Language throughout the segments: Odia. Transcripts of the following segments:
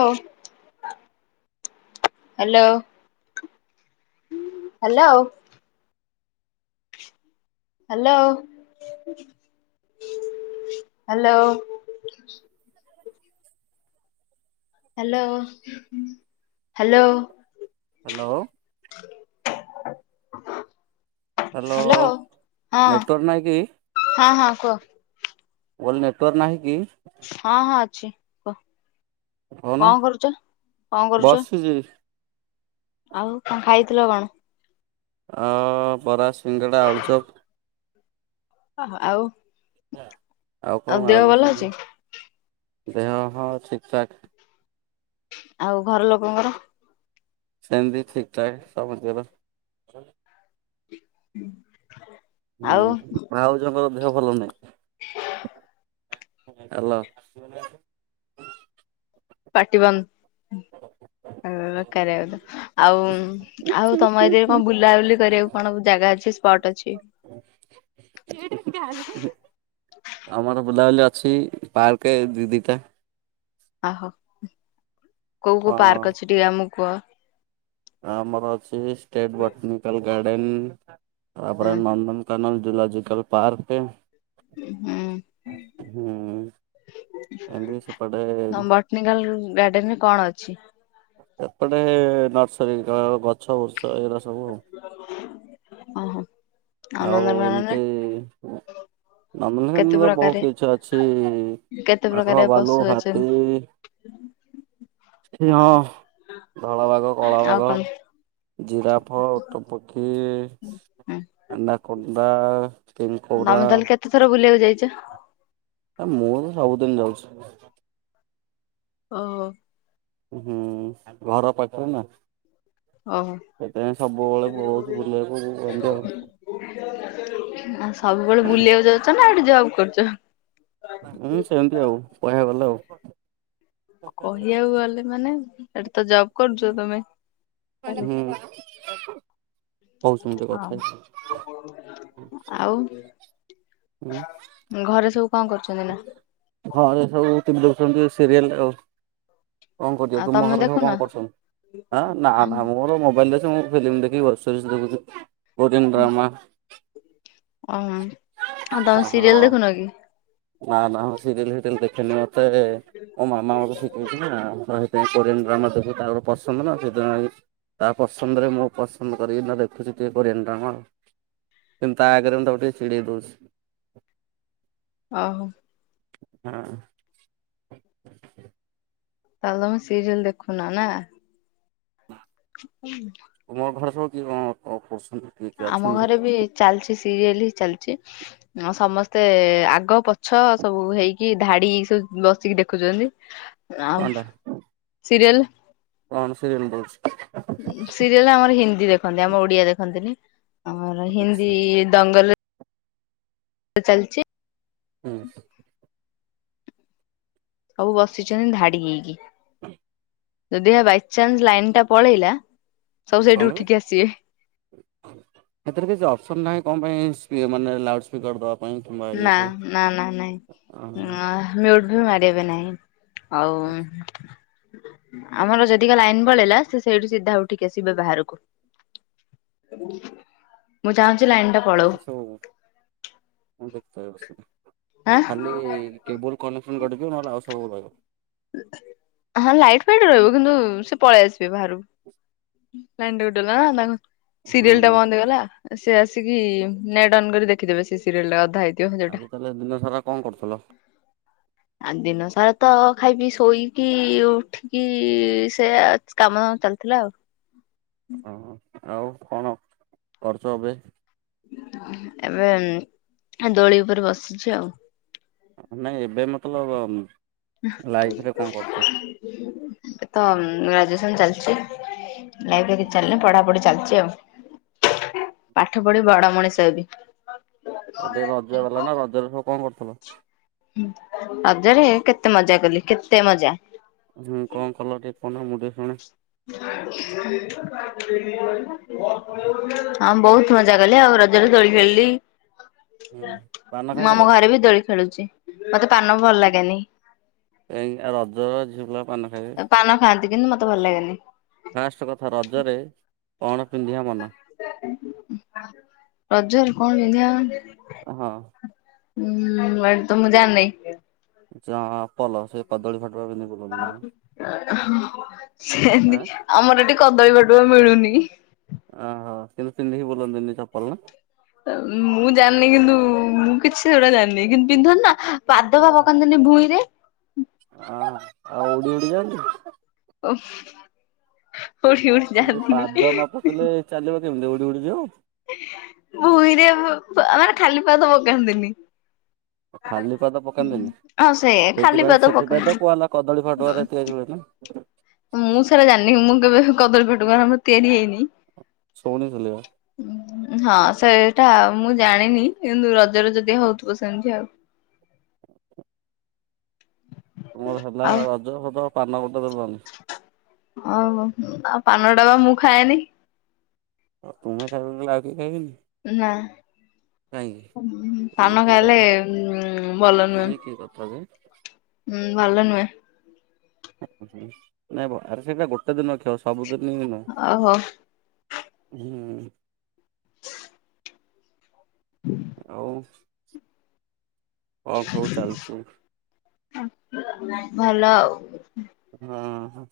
ହ hello. Hello. Hello hello. Hello hello. Hello. Hello ହଁ ନେଟୱାର୍କ ନାହିଁକି? ହଁ ହଁ କୁହ। ମୁଁ କହିଲି ନେଟୱର୍କ ନାହିଁ କି? ହଁ ହଁ ଅଛି କୁହ। କହୁନ କଣ କରୁଛ କଣ କରୁଛ? ବସିଛି ଆଉ କଣ ଖାଇଥିଲ କଣ? ଆ ବରା ସିଙ୍ଗଡ଼ା ଆଲୁଚପ। ଓହୋ। ଆଉ ଆଉ ଦେହ ଭଲ ଅଛି। ଦେହ ହ ଠିକ ଠାକ। ଆଉ ଘର ଲୋକଙ୍କର? ସେନ୍ତି ଠିକ୍ ଠାକ୍ ସମସ୍ତିଙ୍କର। ହୁଁ। ହୁଁ ଭାଉଜଙ୍କ ଦେହ ଭଲ ନାହିଁ। ହାଲୋ। ପାଟିିବନ୍ଦ ବେକାରୀଆ କଥା ଆଉ ଆଉ ତମ ଏଥିରେ କଣ ବୁଲାବୁଲି କରିବାକୁ କଣ ଜାଗା ଅଛି ସ୍ପଟ ଅଛି। ଆମର ବୁଲାବୁଲି ଅଛି ପାର୍କ ଦି ଦିଟା। ଓ ହୋ। କୋଉ କୋଉ ହଁ ପାର୍କ ଅଛି ଟିକେ ଆମକୁ କୁହ? ଆମର ଅଛି ଷ୍ଟେଟ ବଟନିକାଲ ଗାର୍ଡନ୍ ଦେନ୍ ତାପରେ ହୁଁ ନନ୍ଦନକାନନ ଜୁଲୋଜିକାଲ ପାର୍କ ଟେ ହୁଁ ହୁଁ। ଏମିତି ସେପଟେ ତ ବଟ୍ନିକାଲ ଗାର୍ଡେନ ରେ କଣ ଅଛି? ଏପଟେ ନର୍ସରୀ ଗଛ ବୁ ଏରା ସବୁ ଓହୋ ଆଉ ଏମିତି କେତେ ନନ୍ଦନକାନର ପ୍ରକାରେ ବହୁତ କିଛି ଅଛି କେତେ ବାଘ ପ୍ରକାରିଆ ଭାଲୁ ପଶୁ ହାତୀ ଅଛନ୍ତି ସିଂହ ଧଳା ବାଘ କଳା ଆଉ ବାଘ କଣ ଜିରାଫ ଓଟ ପକ୍ଷୀ ଆନା କୋଣ୍ଡା ତୋମେ ତାହେଲେ କେତେଥର ବୁଲିବାକୁ ଯାଇଚ? ଏ ମୁଁ ସବୁଦିନ ଯାଉଛି। ଓହୋ। ହୁଁ ଘର ପାଖରେ ନା ଓହୋ ସେଥିପାଇଁ ସବୁବେଳେ ପଳଉଚୁ ବୁଲିବାକୁ ଆଉ ଏମତିଆ। ଆସ ସବୁବେଳେ ବୁଲିବାକୁ ଯାଉଚନା ସେଠି ଜବ୍ କର କରୁଚ। ଉଁ, ସେମିତି ଆଉ କହିବାକୁ ଗଲେ ଆଉ। କ-କହିବାକୁ ଗଲେ ମାନେ ଏଠି ତ ଜବ୍ କରଚ ତୋମେ। ହୁଁ। କୋଉ ସମୟ ଟିକେ ହଁ କଥା ହେବି? ଆଉ ଉଁ, ଘରେ ସବୁ କଣ କରୁଛନ୍ତି ନା? ଘରେ ସବୁ ଥିଲୁ। ଛନ୍ତି ଏ ସିରିଏଲ୍ ଆଉ। କଣ କରିଚ ଆଉ ତୁମ ତମେ ଘର ସବୁ ଦେଖୁନ କଣ କରୁଛନ୍ତି? ଆଁ, ନା ନା ଓହୋ ମୋର ମୋବାଇଲ୍ ରେ ଏ ମୁଁ ଫିଲ୍ମ ଦେଖିକି ୱବସିରିଜି ଦେଖୁଚି। Korean drama. ଓ ହଁ ଆଉ ତୋମେ ସିରିଏଲ୍ ହଁ ଦେଖୁନ କି? ନା ନା ମୁଁ ସିରିିଏଲ୍ ଫିରିଏଲ ଦେଖେନି ମୋର ତେ ମୋ ମାମା ମୋତେ ଶିଖେଇଛନ୍ତି ନା ରହି [unintelligible] କୋରିଆନ୍ ଡ୍ରାମା ଦେଖୁ ତାର ପସନ୍ଦ ନା ସିଏ ତ ଆଣିକି, ତା ପସନ୍ଦରେ ମୁଁ ପସନ୍ଦ କରିବିନି ନା ଦେଖୁଛି ଟିକେ କୋରିଆନ୍ ଡ୍ରାମା କିନ୍ତୁ ତା ଆଗରେ ମୁଁ ତାକୁ ଟିକେ ଚିଡ଼େଇ ଦଉଛି। ଆ, ହୋ। ହଁ। ତାହେଲେ ତୋମେ ସିରିଏଲ୍ ଦେଖୁନ ନା। [unintelligible] [unintelligible] କିଏ କଣ ଅ, ଅପରସ ଆମ ଘରେ ବି ଚାଲିଛି ସିରିଏଲ୍ ହି ଚାଲିଚି, ଆଉ ସମସ୍ତେ ଆଗ ପଛ ସବୁ ହେଇକି ଧାଡି ସବୁ ବସିକି ଦେଖୁଚନ୍ତି। କଣଟା କଣ ସିରିଏଲ୍ ଦଉଛି। ସିରିଏଲ ଆମର ହିନ୍ଦୀ ଦେଖନ୍ତି ଆମ ଓଡିଆ ଦେଖନ୍ତିନି। ଆମର ହିନ୍ଦୀ ଆଚ୍ଛା ଦଙ୍ଗଲରେ ଚାଲଛି। ହୁଁ। ସବୁ ବସିଛନ୍ତି ଧାଡି ହେଇକି। ହୁଁ ଯଦି ବାଇଚାନ୍ସ ଲାଇନ ଟା ପଳେଇଲା ସବୁ ସେଇଠୁ କଣ ଉଠିକି ଆସିବେ। କହିଲେ, ଏଥିରେ କିଛି ଅପସନ ନାହିଁ କଣ? ମିନ୍ସ ଇଏ ମାନେ ଲାଉଡ଼ ସ୍ପିକର ଦବା ପାଇଁ କିମ୍ବା ଇଏ ନା ସିଏ। ନା ନା ନାଇଁ ନାହ ମିଉଟ ମାରିବେ ନାହିଁ। ହଉ ଉଁ ଆଚ୍ଛା ଆମର ଯଦିକା ଲାଇନ ପଳେଇଲା ସେ ସେଇଠୁ ସିଧା ଉଠିକି ଆସିବେ ବାହାରକୁ ମୁଁ ଚାହୁଛି ନା ସେ ସବୁ ଅ ଦେଖ୍ ତାଇ ବସରେ ଆଁ। ଖାଲି କେବୁଲ କନେ ପୁଣି କଟିକି ନହେଲେ ଆଉ ସବୁ ରହିବ। ହଁ ଲାଇଟ୍ ଫାଇଟ୍ ରହିବ କିନ୍ତୁ ସେ ପଳେଇ ଆସି ବ୍ୟବହାରୁ ଲାଇନ୍ ଟା କଟିଗଲା ନା ଗ ହୁଁ ସିରିଏଲ ଟା ବନ୍ଦ ହେଇଗଲା। ସେ ଆସିକି ନେଟ୍ ଅନ୍ କରି ଦେଖିଦେବେ ସେ ସିରିଏଲା ଅଧା ହେଇ ଆଜି ତାହଲେ ଦିନ ସାରା କଣ କରୁଥିଲ? ଆ ଦିନ ସାରା ତ ଖାଇ ପିଇ ଶୋଇକି ଉଠିକି ସେ କାମଧାମ ଚାଲିଥିଲା ଆଉ। ହୁଁ ଓହୋ ଆଉ କଣ କରୁଛ ଏବେ? ଏବେ ଦୋଳି ଉପରେ ବସିଛି ଆଉ। ନାଇଁ ଏବେ ମତଲବ, ଅମ୍ ଏ ତ ଗ୍ରାଜୁଏସନ ଚାଲି ଛି, ଲାଇଫ କିଛି ଚାଲିନି ପଢାପଢି ଚାଲିଛି ଆଉ। ପାଠ ପଢି ବଡ ମଣିଷ ହେବି। ଏବେ ରଜ ଗଲା ନା ରଜରେ ସବୁ କଣ କରୁଥିଲ? ହୁଁ ରଜରେ କେତେ ମଜା କଲି କେତେ ମଜା ହୁଁ କଣ କଲ ଟିକେ କହୁନ ମୁଁ ଟିକେ ଶୁଣେ, ହଁ ବହୁତ ମଜା କଲି ଆଉ ରଜରେ ଦୋଳି ଖେଳିଲି। ହୁଁ ପାନ ମୁଁ ଖାଇଥିଲ ଆମ ଘରେ ବି ଦୋଳି ଖେଳୁଛି। ମତେ ପାନ ଭଲ ଲାଗେନି। ଏଇନା ରଜର ଝିଅ ପିଲା ପାନ ଖାଇବେ। ପାନ ଖାଆନ୍ତି ସେ କିନ୍ତୁ ମତେ ଭଲ ଲାଗେନି। ଫାଷ୍ଟ କଥା ରଜରେ କଣ ପିିନ୍ଧିବା ମନା? ରଜରେ କଣ ପିନ୍ଧିବା ହଁ। ହୁଁ ଏଇଟା ତ ମୁଁ ଯାଣିନି। ଚପଲ ସେ କଦଳୀ ପାଟୁଆ ହଁ ସେନ୍ତି ଆଁ ଆମର ଏଠି କଦଳୀ ପ ମିଳୁନି। ଓହୋ କିନ୍ତୁ ପିନ୍ଧିକି ବୁଲନ୍ତିନି ଚପଲ ନା। ମୁଁ ଜାଣିନି କିନ୍ତୁ ମୁଁ କିଛି ସେଗୁଡା ଜାଣିନି କିନ୍ତୁ ପିନ୍ଧତି ନା। ପାଦ ବା ହଁ ପକାନ୍ତିନି ଭୂଇଁରେ। ଆଉ ଉଡି ଉଡି ଯାଆନ୍ତି? ଓଫ ଏମତି ପାଦ ନ ପକେଇଲେ ଚାଲିବ କେମିତି ଉ ଦୌଡ଼ିଯାଉ। ଭୂଇଁ ରେ ଅ ମାନେ ଖାଲି ପାଦ ପକାନ୍ତିନି। ଖାଲି ପାଦ ପକାନ୍ତିନି ହଁ ସେ ଖାଲି ସେଥିପାଇଁ ପାଦ ସେଥିପାଇଁ ତ ପକାନ୍ତିନି। କୁହା ହେଲା କଦଳୀ ଫାଟୁଆରେ ତିଆରି ହୁଏ ନା। ମୁଁ ସେଟା ଜାଣିନି ମୁଁ କେବେ କଦଳୀ ଫଟୁଆ ମୋର ତିଆରି ହେଇନି ସଉଣି ଚଲେଇବା। ହଁ ସେଇଟା ମୁଁ ଜାଣିନି କିନ୍ତୁ ରଜରେ ଯଦି ହଉଥିବ ସେମିତି ଆଉ ତୁମର ହେଲା ଆଉ ରଜ ଫଜ ପାନ। [unintelligible] ଆଉ ମ ଆଉ ପାନ ଟା ବା ମୁଁ ଖାଏନି। ଆଉ ତୁମେ ଖାଇବନି ବୋଲି ଆଉ କେହି ଖାଇବେନି। ନା କାହିଁକି ଇଏ ପାନ କି ଖାଇଲେ କଥା ଭଲ ଇଏ କି କଥା ଯେ? ନୁହେଁ। ହୁଁ ଭଲ ନୁହେଁ। ନାଇଁ ଆରେ ସେଇଟା ଗୋଟେ ଦିନର ଖେଳ ସବୁଦିନ ନୁହଁ। ଓହୋ। ହୁଁ। ଆଉ କଣ ସବୁ ଚାଲିଛି [inaudible] ଭଲ ଆଉ। ହଁ ହଁ।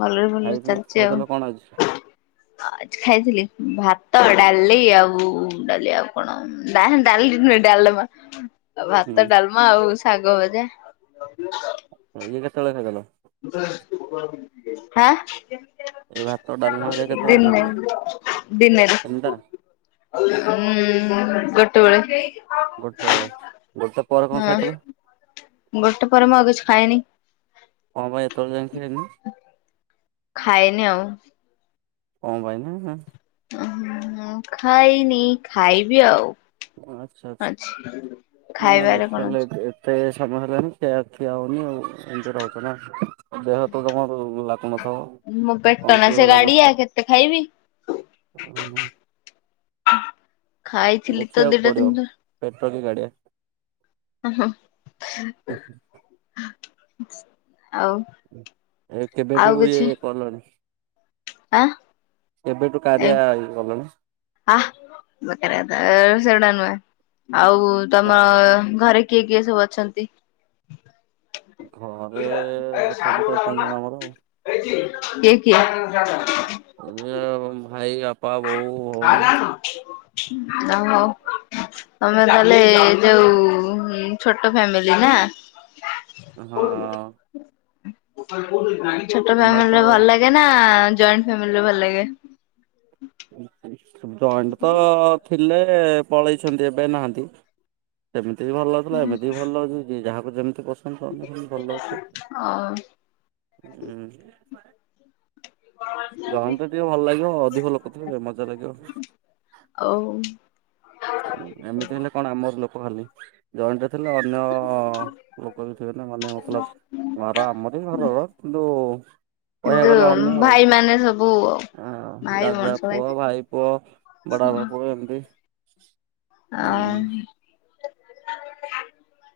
ଭଲରେ ଭଲରେ ଖାଇ ପିଇ ଚାଲିଛି ଖାଇଦେଲ କଣ ଆଜି? ଆଉ। ଆ ଖାଇଥିଲି ଭାତ ଡାଲି ଆଉ ଡାଲି ଆଉ କଣ ଡାଲି ନୁହେଁ ଡ଼ାଲମା। ଆଉ ହୁଁ ଭାତ ଡାଲମା ଆଉ ଶାଗ ଭଜା ଏଇ କେତେବେଳେ ଖାଇଥିଲ? ଆଁ ଏଇ ଭାତ ଦିନେ ଡାଲମା ହେରିକା କେତେବେଳେ ଖାଇଦେଲ ଦିନେରେ ତିନିଟା ଉଁ ଗୋଟେବେଳେ। ଗୋଟେ ବେଳେ ଗୋଟେ ପରେ କଣ ହଁ ଖାଇଥିଲ? ଗୋଟେ ପରେ ମୁଁ ଆଉ କିଛି ଖାଇନି। କଣ ପାଇଁ ଏତେବେଳେ ଯାଏ ଖାଇନ? ଖାଇନି ଆଉ। କଣ ପାଇଁ ନା? ଓହୋ ଖାଇନି ଖାଇବି ଆଉ। ଆଚ୍ଛା ଅଛି ଆଛା ନା ଖାଇବାରେ କଣ ନାଇଁ ଅଛି। ଏତେ ସମୟ ହେଲାନି ଖିଆ ଖିଆ ହଉନି ଆଉ। ସେମିତି ରହୁଛ ନା ଦେହ ତ ତମର ଲାଗୁନଥିବ ଆଉ ମୋ ପେଟ କଣ ନା କି ସେ ଭଳିଆ ଗାଡିଆ ଦୁଶୁଛ କେତେ ଖାଇବି ଓହୋ। ଖାଇଥିଲି ତ ଦିଟା ତିନିଟା ଟ କି ଗାଡ଼ିଆ। ଓହୋ। ହ [inaudible] ଏ କେବେଠୁ କିଛି ଇଏ କଲଣି? ଆ କେବେଠୁ ଏ କାରୟା ଇଏ କଲଣି। ହ [inaudible] ଆ ବେକାରିଆ କଥା ସେଗୁଡା ନୁହେଁ। ଆଉ ତମ ଆଚ୍ଛା। ଘରେ କିଏ କିଏ ସବୁ ଅଛନ୍ତି? ଘରେ ଟା ଅଛନ୍ତି ଚାରି ପାଞ୍ଚ ଜଣ ଆମର ଆଉ। [unintelligible] ଭାଇ ଆପ୍ [unintelligible] [unintelligible] ଓହୋ ତମେ ତାହେଲେ ଯୋଉ ଛୋଟ ଫ୍ୟାମିଲି ନା। ହଁଅଁ। [inaudible] ଛୋଟ ତ ଫେମିଲି ଭଲ ଲାଗେ ନା ଜଏଣ୍ଟ ଫ୍ୟାମିଲିରେ ଭଲ ଲାଗେ। ଜଏଣ୍ଟ ତ ଥିକ୍ ଥିଲେପଳେଇଛନ୍ତି ଏବେ ନାହାନ୍ତି। ସେମିତି ସେମିତି ବି ଭଲ୍ଲାଗୁଥିଲା ଏମିତି ବି ଭଲଲ୍ଲାଗୁଛି। ଯିଏ ଯାହା ମୁଁ ଯେମତି କଷ୍ ମ ଭଲ ଲାଗୁଛିସବୁ। ଓ ଉଁ ଗାଁ ଟା ଟିକେ ଭଲ ଲାଗିବ ଅଧିକ ଲୋକ [inaudible] ମଜା ଲାଗିବ। ଆଉ ଏମିତି ହେଲେ କଣ ଆମର ଲୋକ୍ ଲଲି ଜଏଣ୍ଟ ଥିଲେ ଅନ୍ୟ ଲୋକ ବି ଠିକ ମାନେ ମତଲବ ଘର। ଆମରି ଘରର କିନ୍ତୁ, କହିବାକୁ କିନ୍ତୁ ଗଲେ ଅନ୍ୟ ଆଉ ଭାଇ ମାନେ ସବୁ ଭାଇ ଦାଦା ଭଉଣୀ ସବୁ ପୁଅ ଭାଇ ପୁଅ ବଡ ବାପା ପୁଅ ଏମିତି। ହୁଁ ଆଁ [unintelligible]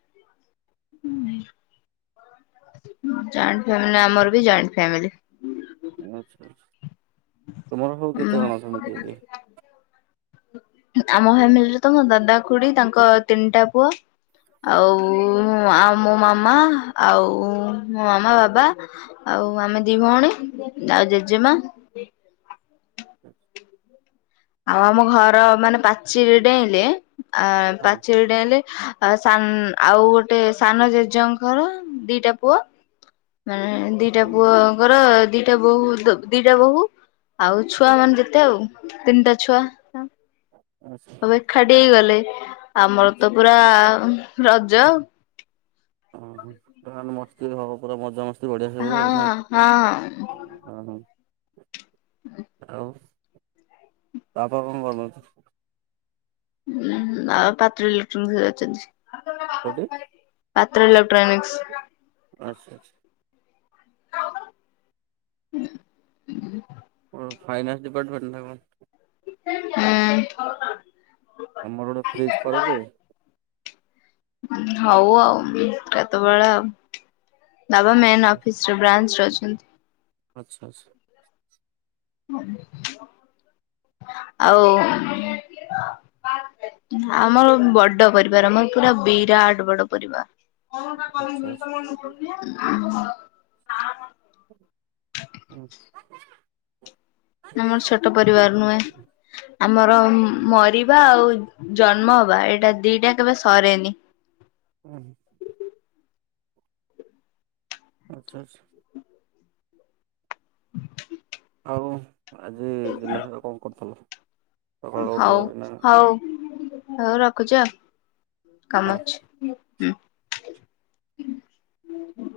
ଜଏଣ୍ଟ ଫ୍ୟାମିଲି ଆମର ବି ଜଏଣ୍ଟ ଫ୍ୟାମିଲି। ଆଛା ଆଛା। ତୁମର ସବୁ ଉଁ କେତେଜଣ ଅଛନ୍ତି କିଏ କିଏ। ଆମ ଫ୍ୟାମିଲିରେ ତ ମୋ ଦାଦା ଖୁଡି ତାଙ୍କ ତିନିଟା ପୁଅ, ଆଉ ଆଉ ମୋ ମାମା ଆଉ ମୋ ମାମା ବାବା, ଆଉ ଆମେ ଦି ଭଉଣୀ ଆଉ ଜେଜେମା ଆଉ ଆମ ଘର ମାନେ ପାଚିରି ଡେଇଁଲେ ଆ ହଁ ପାଚିରି ଡେଇଁଲେ ଆ ସାନ୍ ଆଉ ଗୋଟେ ସାନ ଜେଜେଙ୍କର ଦିଟା ପୁଅ ମାନେ ଦିଟା ହଁ ପୁଅଙ୍କର ଦି ଦିଟା ବୋହୂ ଦ ଦିଟା ବୋହ ଆଉ ଛୁଆ ମାନେ ଯେତେ ଆଉ ତିନିଟା ଛୁଆ। ସବୁ ଆଚ୍ଛା ଏକାଠି ହେଇଗଲେ। [unintelligible] ଆମର ତ ପୁରା ରଜ ହଁ ହଁ ତାହେନେ ମସ୍ତି ହବ ପୁରା ମଜା ମସ୍ତି ବଢିଆ ଆଉ ହଁ ହଉ ନା ହଁ ଅ ହ। ଆଉ ତାପ କଣ କରମ ହୁଁ ଆଉ ପାତ୍ର ଇଲେକ୍ଟ୍ରୋନିକ ଅଛନ୍ତି। କୋଉଠି? ପାତ୍ର ଏଲେକ୍ଟ୍ରାନିକ୍ସ୍। ଆଚ୍ଛା ଆଛା। ହ। ଫାଇନାନ୍ସ ଡିପାର୍ଟମେଣ୍ଟ କଣ? ହ। ଆମର ଗୋଟେ ଫ୍ରିଜ କରେଇଦେ ହଉ ଆଉ କେତେବେଳେ ଆଉ ବାବା ମେନ୍ ଅଫିସ ର ବ୍ରାଞ୍ଚ ର ଅଛ ଛନ୍ତି। ଆଚ୍ଛା ଆଚ୍ଛା। [inaudible] ଆଉ ଆମର ବଡ ପରିବାର ଆମର ପୁରା ବିରାଟ ବଡ ପରିବାର। ଆଚ୍ଛା ଆଚ୍ଛା ଉଁ [inaudible] ହୁଁ। [inaudible] ଆମର ଛୋଟ ପରିବାର ନୁହେଁ ଆମର ମରିବା ଆଉ ଜନ୍ମ ହବା ଏଇଟା ଦିଟା କେବେ ସରେନି। ହୁଁ। [inaudible] ଆଚ୍ଛା ଆଚ୍ଛା। ହ ଆଉ ଆଜି ଦିନ ସାରା କଣ କରୁଥିଲୁ? ହଉ ହଉ। ହଉ ରଖୁଛି ଆଉ। କାମ ଅଛି ହୁଁ। ହଁ।